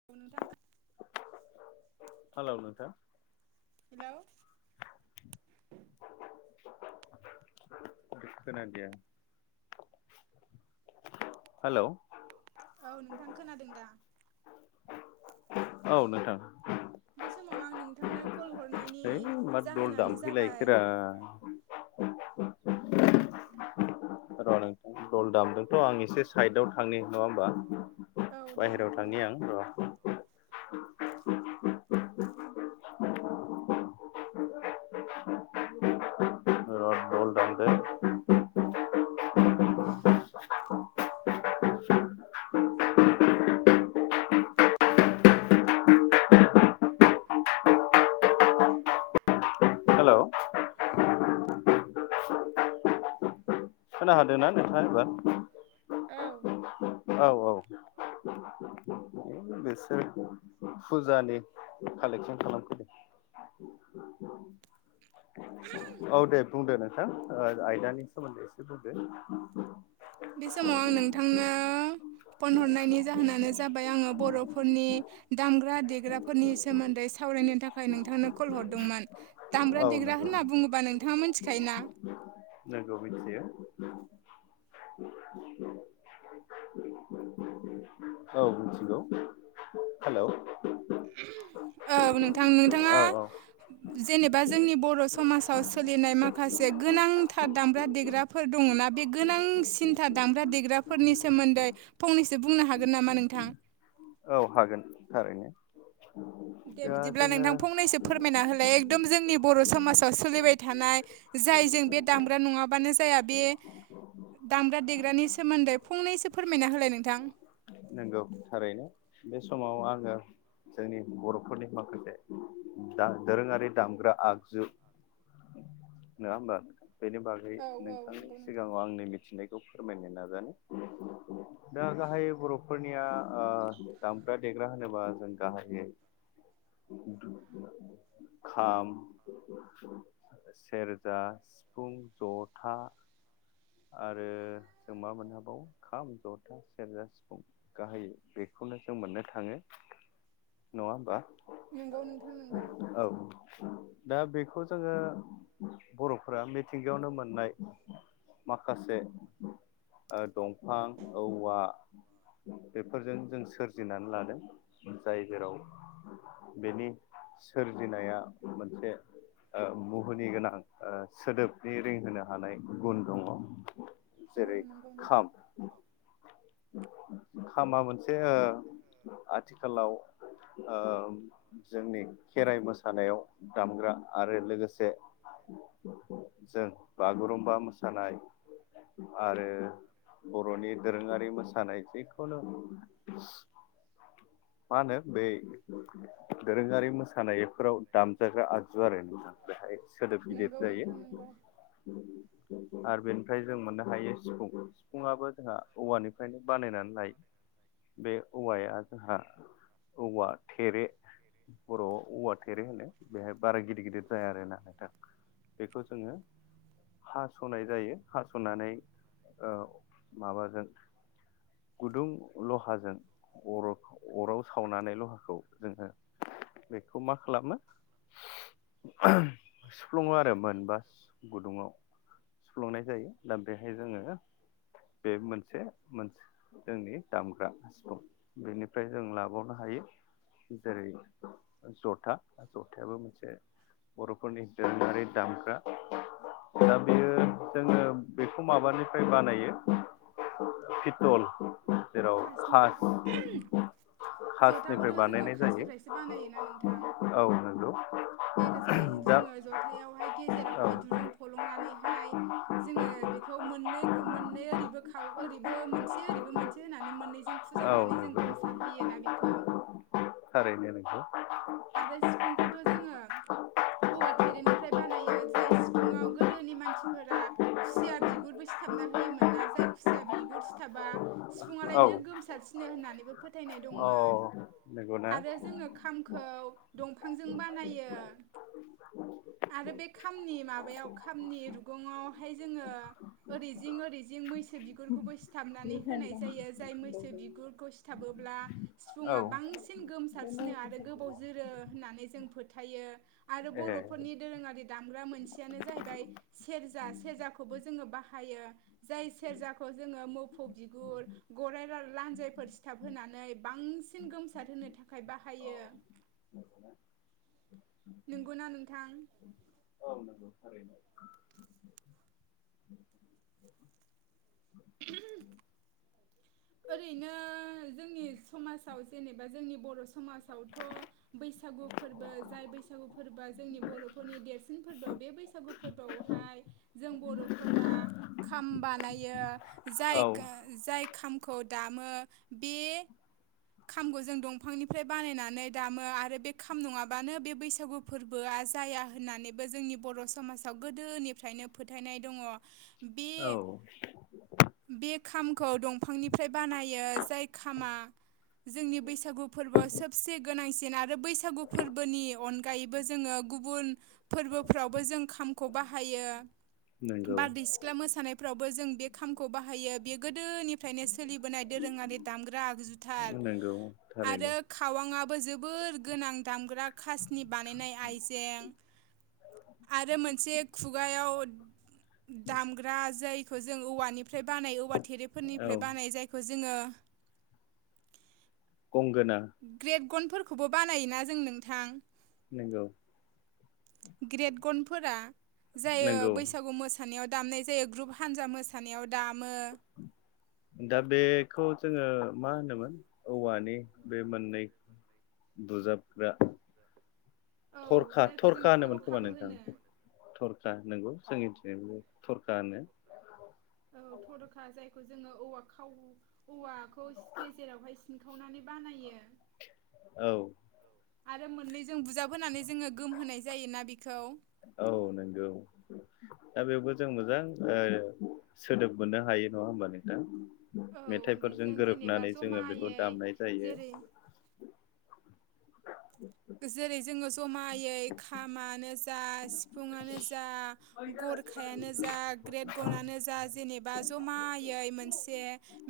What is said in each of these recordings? [inaudible] Hello नोंथां hello [inaudible] [inaudible] hello औ नोंथां खोनादों दा? औ नोंथां बे समाव आं नोंथांनो कल हरनायनि है मा दल जाहोनानो जाबाय दामफैलायखोरा [unintelligible] [unintelligible] र' नोंथां दलदामजोंथ' आं एसे साइदआव थाङो नङा होमबा! औ दे बाहेरायाव नोंथां थांनि दे आं र' [unintelligible] [unintelligible] र' दल दामदों [unintelligible] [unintelligible] [unintelligible] हेलौ [unintelligible] खोना हादों ना नोंथाङा एबार? औ औ औ [unintelligible] बिसोर फुजानि कालेक्सन खालामफैदो [inaudible] औ दे बुंदो नोंथां ओ आयदानि सोमोन्दै एसे बुंदो बि समाव आं नोंथांनो फन हरनायनि जाहोनानो ज जाबाय आङो बर'फोरनि दामग्रा देग्राफोरनि सोमोन्दै सावरायनो थाखाय नोंथांनो कल हरदोंमोन औ दामग्रा देग्रा नंगौ होनना बुङोबा नोंथाङा मिथिखायोना नोंगौ मिथियो औ मिथिगौ हेलौ औ नोंथां नोंथाङा औ जेनेबा जोंनि बर' समाजाव सोलिनाय माखासे गोनांथार दामग्रा देग्रा फोर दङनाा बे गोनांसिन्थार दामग्रा देग्राफोरनि सोमोन्दै फंनैसो बुंनो हागोन नामा नोंथां औ हागोन थारैनो दे दा बिदिब्ला नोंथां जोङो फंनैसो फोरमायना होलाय एकदम जोंनि बर' समाजाव सोलिबाय थानाय जायजों बे दामग्रा नङाबानो जाया बे दामग्रा देग्रानि सोमोन्दै फंनैसो फोरमायना होलाय नोंथां नंगौ थारैनो बे समाव आंङो जोंनि बर'फोरनि माखासे दा दोरोंङारि दामग्रा आगजु नोङा होमबा नोंथां बेनि बागै औ औ नोंथांनि नंगौ नोंथां सिगांङाव आंनि मिथिनायखौ फोरमायनो नाजानाय दा गाहायै बर'फोरनि जोंनिया ओ दामग्रा देग्रा होनोबा जों गाहायै [unintelligible] खाम सेरजा सिफुं ज'था आरो जों मा मोननो हाबावो खाम जथा सेरजा सिफुं गाहायै बेखौनो जों मोननो थांङो नङा होमबा नोंगौ नोंथां नोंगौ औ। दा बेखौ जोंङो बर'फोरा मिथिंगायावनो मोननाय माखासे ओ दंफां औवा बेफोरजों जों सोरजिनानै लादों जाय जेराव बेनि सोरजिनाया मोनसे ओ मुहुनि गोनां ओ सोदोबनि रिंहोनो हानाय गुन दङ औ जेरै नंगौ नोंथां खाम खामा मोनसे ओ आथिखालाव ओ जोंनि खेराइ मोसानायाव दामग्रा आरो लोगोसे जों बागुरुमबा मोसानाय आरो बर'नि दोरोङारि मोसानाय जि [unintelligible] मा होनो बे दोरोङारि मोसानायफोराव दामजाग्रा आगजु आरो नोंथां बेहाय सोदोब गिदिर नंगौ जायो नोंथां नंगौ आरो बेनिफ्राय जों मोननो हायो सिफुं सिफुंङाबो जोंहा औवानिफ्रायनो बानायनानै लायो बे औवाया जोंहा औवा थेरे बरवाव औवा थेरे होनो बेहाय बारा गिदिर गिदिर जाया आरो ना नोंथां बेखौ जोंङो हास'नाय जायो हास'नानै ओ माबाजों गुदुं लहाजों अ अराव सावनानै लहाखौ जोंङो बेखौ मा खालामो सुफ्लुंङो आरो मोनबा गुदुंङाव। सुफ्लुंनाय जायो दा बेहाय जोंङो बे मोनसे मोनसे जोंनि दामग्रा सिफुं बेनिफ्राय जों लाबावनो हायो जेरै जथा जथायाबो मोनसे बर'फोरनि दोरोंङारि दामग्रा दा बेयो जोंङो बेखौ माबानिफ्राय बानायो [unintelligible] द'ल खासनि खासनिफ्राय ज'थाखौथ' जोंङो बानायनाय जायो खासनिफ्रायसो बानायोना नोंथां। औ नोंगौ। बेखौ जाय जोंङो जथायावहाय औ गेजेरावहाय दुरुं फलंनानैहाय जोंङो बेखौ मोननै मोननै ओरैबो बोखाव ओरैबो मोनसे ओरैबो मोनसे होनानै मोननैजों औ फोजाबनानै जों नंगौ गोमसार होयो ना बेखौ [inaudible] थारैनो नोंथां। आरो सिफुंखौथ' जोंङो औवा थेरेनिफ्राय बानायो जाय सिफुुंङाव गोदोनि मानसिफोरा खुसिया बिगुरबो सिथाबना होयोमोन ना जाय खुसिया बिगुर सिथाबा औ सिफुङालायनो गोमसारसिनो होननानैबो फोथायनाय अ दंमोन नंगौना आरो जोंङो खाम खौ दंफांजों बानायो। आरो बे खामनि माबायाव खामनि रुगङावहाय जोंङो ओरै जिं ओरै जिं मैसो बिगुरखौबो सिथाबनानै होनाय जायो जाय मैसो बिगुरखौ सि थाबोब्ला औ सिफुुंआ बांसिन गोमसारसिनो आरो आरो गोबाव जोरो होननानै जों फोथायो। आरो ए बर'फोरनि दोरोङारि दामग्रा मोनसेयानो जाहैबाय सेरजा सेरजाखौबो जोंङो बाहायो। जाय सेरजाखौ जोंङो मोफौ बिगुर गराइ लान्जायफोर सिथाब होनानै बां बांसिन गोमसाद होनो थाखाय बाहायो। नंगौना नोंथां। औ नंगौ थारैनो ओरैनो जोंनि समाजाव जेनेबा जोंनि बर' समाजावथ' बैसागु फोरबो जाय बैसागु फोरबोआ जोंनि बर'फोरनि देरसिन फोरबो बे बैसागु फोरबोआवहाय जों बर'फोरा खाम बानायो। औ जाय जाय खामखौ दामो बे खामखौ जों दंफांनिफ्राय बानायनानै दामो आरो बे खाम नङाबानो बे बैसागु फोरबोआ जाया होननानैबो जोंनि बर' समाजाव गोदोनिफ्रायनो फोथायनाय दङ बे औ बे खामखौ दंफांनिफ्राय बानायो जाय खामा जोंनि बैसागु फोरबोआ सबसे गोनांसिन आरो बैसागु फोरबोनि अन गायबो जोंङो गुबुन फोरबोफ्रावबो जों खामखौ बाहायो। नंगौ बारदै सि ख्ला मोसानायफ्रावबो जों बे खामखौ बाहायो बे गोदोनिफ्रायनो सोलिबोनाय दोरोङारि दामग्रा आगजु था नोंगौ आरो खावांआबो जोबोर गोनां दामग्रा खासनि बानायनाय आइजें आरो मोनसे खुगायाव दामग्रा जैखौ जों औवानिफ्राय बानाय औवा औ थेरेफोरनिफ्राय बानाय जायखौ जोंङो गंगोना ग्रेबगनफोरखौबो बानायोना जों नोंथां। नंगौ ग्रेट गनफोरा जायो नंगौ बैसागु मोसा नायाव दामनाय जायो ग्रुप हानजा मोसानायाव दामो। दा बेखौ जोंङो मा होनोमोन औवानि बे मोननै बुजाबग्रा औ थरखा जायखौ जों थरखा होनोमोन खोमा थर'खाबो नोंथां? होनो थरखा नंगौ जोंनिथिंबो थरखा होनो औ थरखा जायखौ जोङो औवा खाव औवाखौ गेजेरावहाय सिनखावनानै बानायो। औ आरो मोननैजों बुजाब होनानै जोङो गोमहोनाय जायोना बेखौ औ नोंगौ दा बेयावबो जों मोजां ओ सोदोब मोननो हायो नङा होमबा नोंथां औ मेथाइफोरजों बेजों जेनेबा गोरोबनानै जोङो बेखौ जमायै दामनाय जायो। जेरै जेरै जोङो जमायै खामानो जा सिफुुंआनो जा गरखायानो जा ग्रेट गनानो जा जेनेबा जमायै मोनसे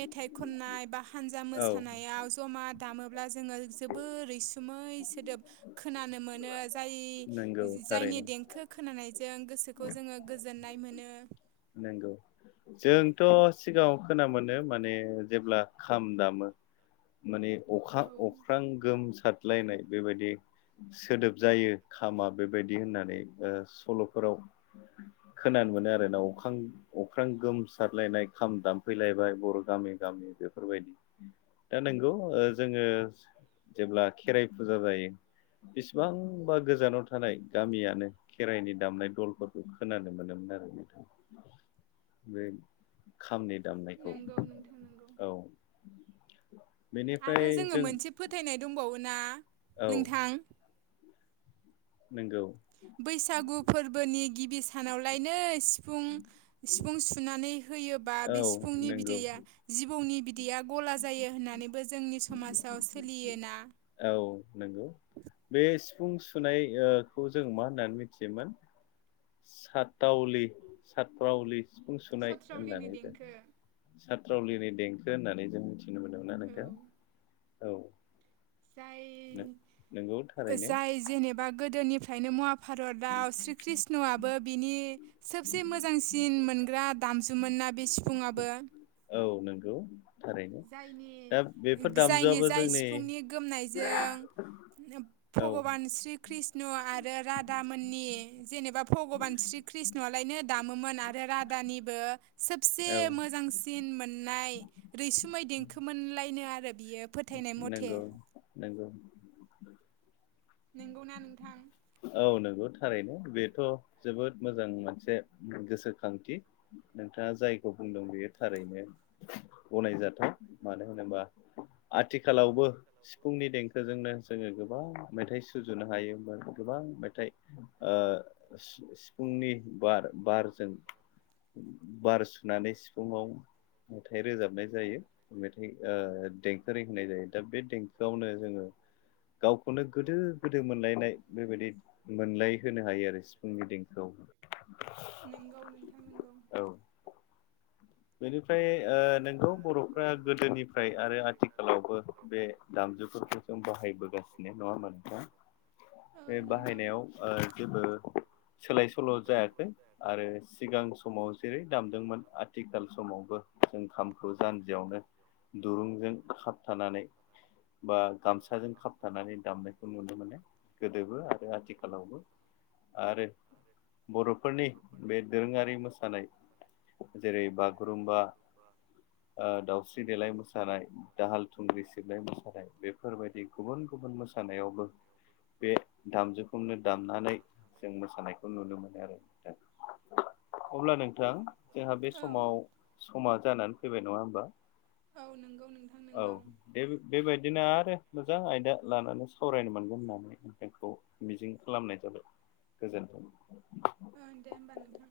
मेथाइ खननाय बा हानजा औ मोसानायाव जमा दामोब्ला जोङो जोबोर रैसुमै सोदोब खोनानो मोनो। जाय नंगौ जायनि थारैनो देंखो खोनानायजों गोसोखौ जोङो गोजोननाय मोनो। नोंगौ जोंथ' सिगाङाव खोना मोनो माने जेब्ला खाम दामो। माने अखा औ अख्रां गोमसारलायनाय बेबायदि सोदोब जायो खामा बेबायदि होननानै ओ सल'फोराव खोनानो मोनो आरो नाव [unintelligible] अख्रां गोमसारलायनाय खाम दामफैलायबाय बर' गामि गामि बेफोरबायदि दा नोंगौ ओ जोङो जेब्ला खेराइ फुजा जायो बेसिबांबा गोजानाव थानाय गामियानो खेराइनि दामनाय दलफोरखौ खोनानो मोनोमोन आरो नोंथां बे खामनि दामनायखौ नंगौ नोंथां नंगौ। औ आरो बेनिफ्राय जोङो जों मोनसे फोथायनाय दंबावोना औ नोंथां? नोंगौ बैसागु फोरबोनि गिबि सानावलायनो सिफुं सिफुं सुनानै होयोबा औ बे सिफुंनि नंगौ बिदैया जिबौनि बिदैया गला जायो होननानै बो जोंनि समाजाव सोलियोना औ नोंगौ बे सिफुं सुनाय ओ खौ जों मा होननानै मिथियोमोन सातावलि सातप्रावलि सिफुं सुनाय सथ्रावलिनि होननानै जों देंखो साथ्रावलिनि देंखो होननानै जों मिथिनो मोनोमोन ना औ नोंथां औ जाय [unintelligible] नोंगौ थारैनो जाय जेनेबा गोदोनिफ्रायनो महाभारतआव श्री कृष्णआबो बिनि सोबसे मोजांसिन मोनग्रा दामजुमोन ना बे सिफुंआबो औ नोंगौ जायनि जायनि दामजुआबो जाय जोंनि सिफुंनि गोमनायजों औ भगबान श्री कृष्ण आरो राधामोननि जेनेबा भगबान श्री कृष्णआलायनो दामोमोन आरो राधानिबो औ सबसे मोजांसि सिन मोननाय रैसुमै देंखो मोनलायनो आरो बियो फोथायनाय मथे। नोंगौ नोंगौ नोंगौना नोंथां औ नंगौ थारैनो बेथ' जोबोद मोजां मोनसे गोसोखांथि नोंथाङा जायखौ बुंदों बेयो थारैनो गनायजाथाव मानो होनोबा आथिखालावबो सिफुंनि देंखोजोंनो जोङो गोबां मेथाइ सुजुनो हायो गोबां मेथाइ ओ सि सिफुंनि बार बारजों बार सुनानै सिफुंङाव मेथाइ रोजाबनाय जायो मेथाइ ओ दें [unintelligible] होनाय जायो दा बे देंखोआवनो जोङो गावखौनो गोदो गोदो मोनलायनाय बेबायदि मोनलाय होनो हायो आरो सिफुंनि देंखोआव नोंगौ नोंथां नोंगौ औ बेनिफ्राय ओ नोंगौ बर'फ्रा गोदोनिफ्राय आरो आथिखालावबो बे दामजुफोरखौ [unintelligible] बाहायबोगासिनो नङा होमबा नोंथां औ बे नंगौ। बाहायनायाव जेबो सोलाय सोल' जायाखै आरो सिगां समाव जेरै दामदोंमोन आथिखाल समावबो जों खामखौ जान्जियावनो दुरुंजों खाबथानानै बा गामसाजों खाबथानानै दामनायखौ नुनो मोनो गोदोबो आरो आथिखालावबो आरो बर'फोरनि बे दोरोङारि मोसानाय जेरै बागुरुम्बा दाउस्रि देलाय मोसानाय दाहाल थुंग्रि सिबनाय मोसानाय बे बेफोरबायदि गुबुन गुबुन मोसानायावबो बे दामजुखौनो दामनानै जों मोसानायखौ नुनो मोनो आरो दा अब्ला नों थां जोंहा बे औ समाव समा जानानै फैबाय नङा होनबा औ नंगौ नोंथां औ नंगौ बेब बेबादिनो आरो मोजां आयदा लानानै सावरायनो मोनगोन होननानै खौ मिजिं खालामनाय जाबाय गोजोन्थों ओं दे होमबा नोंथां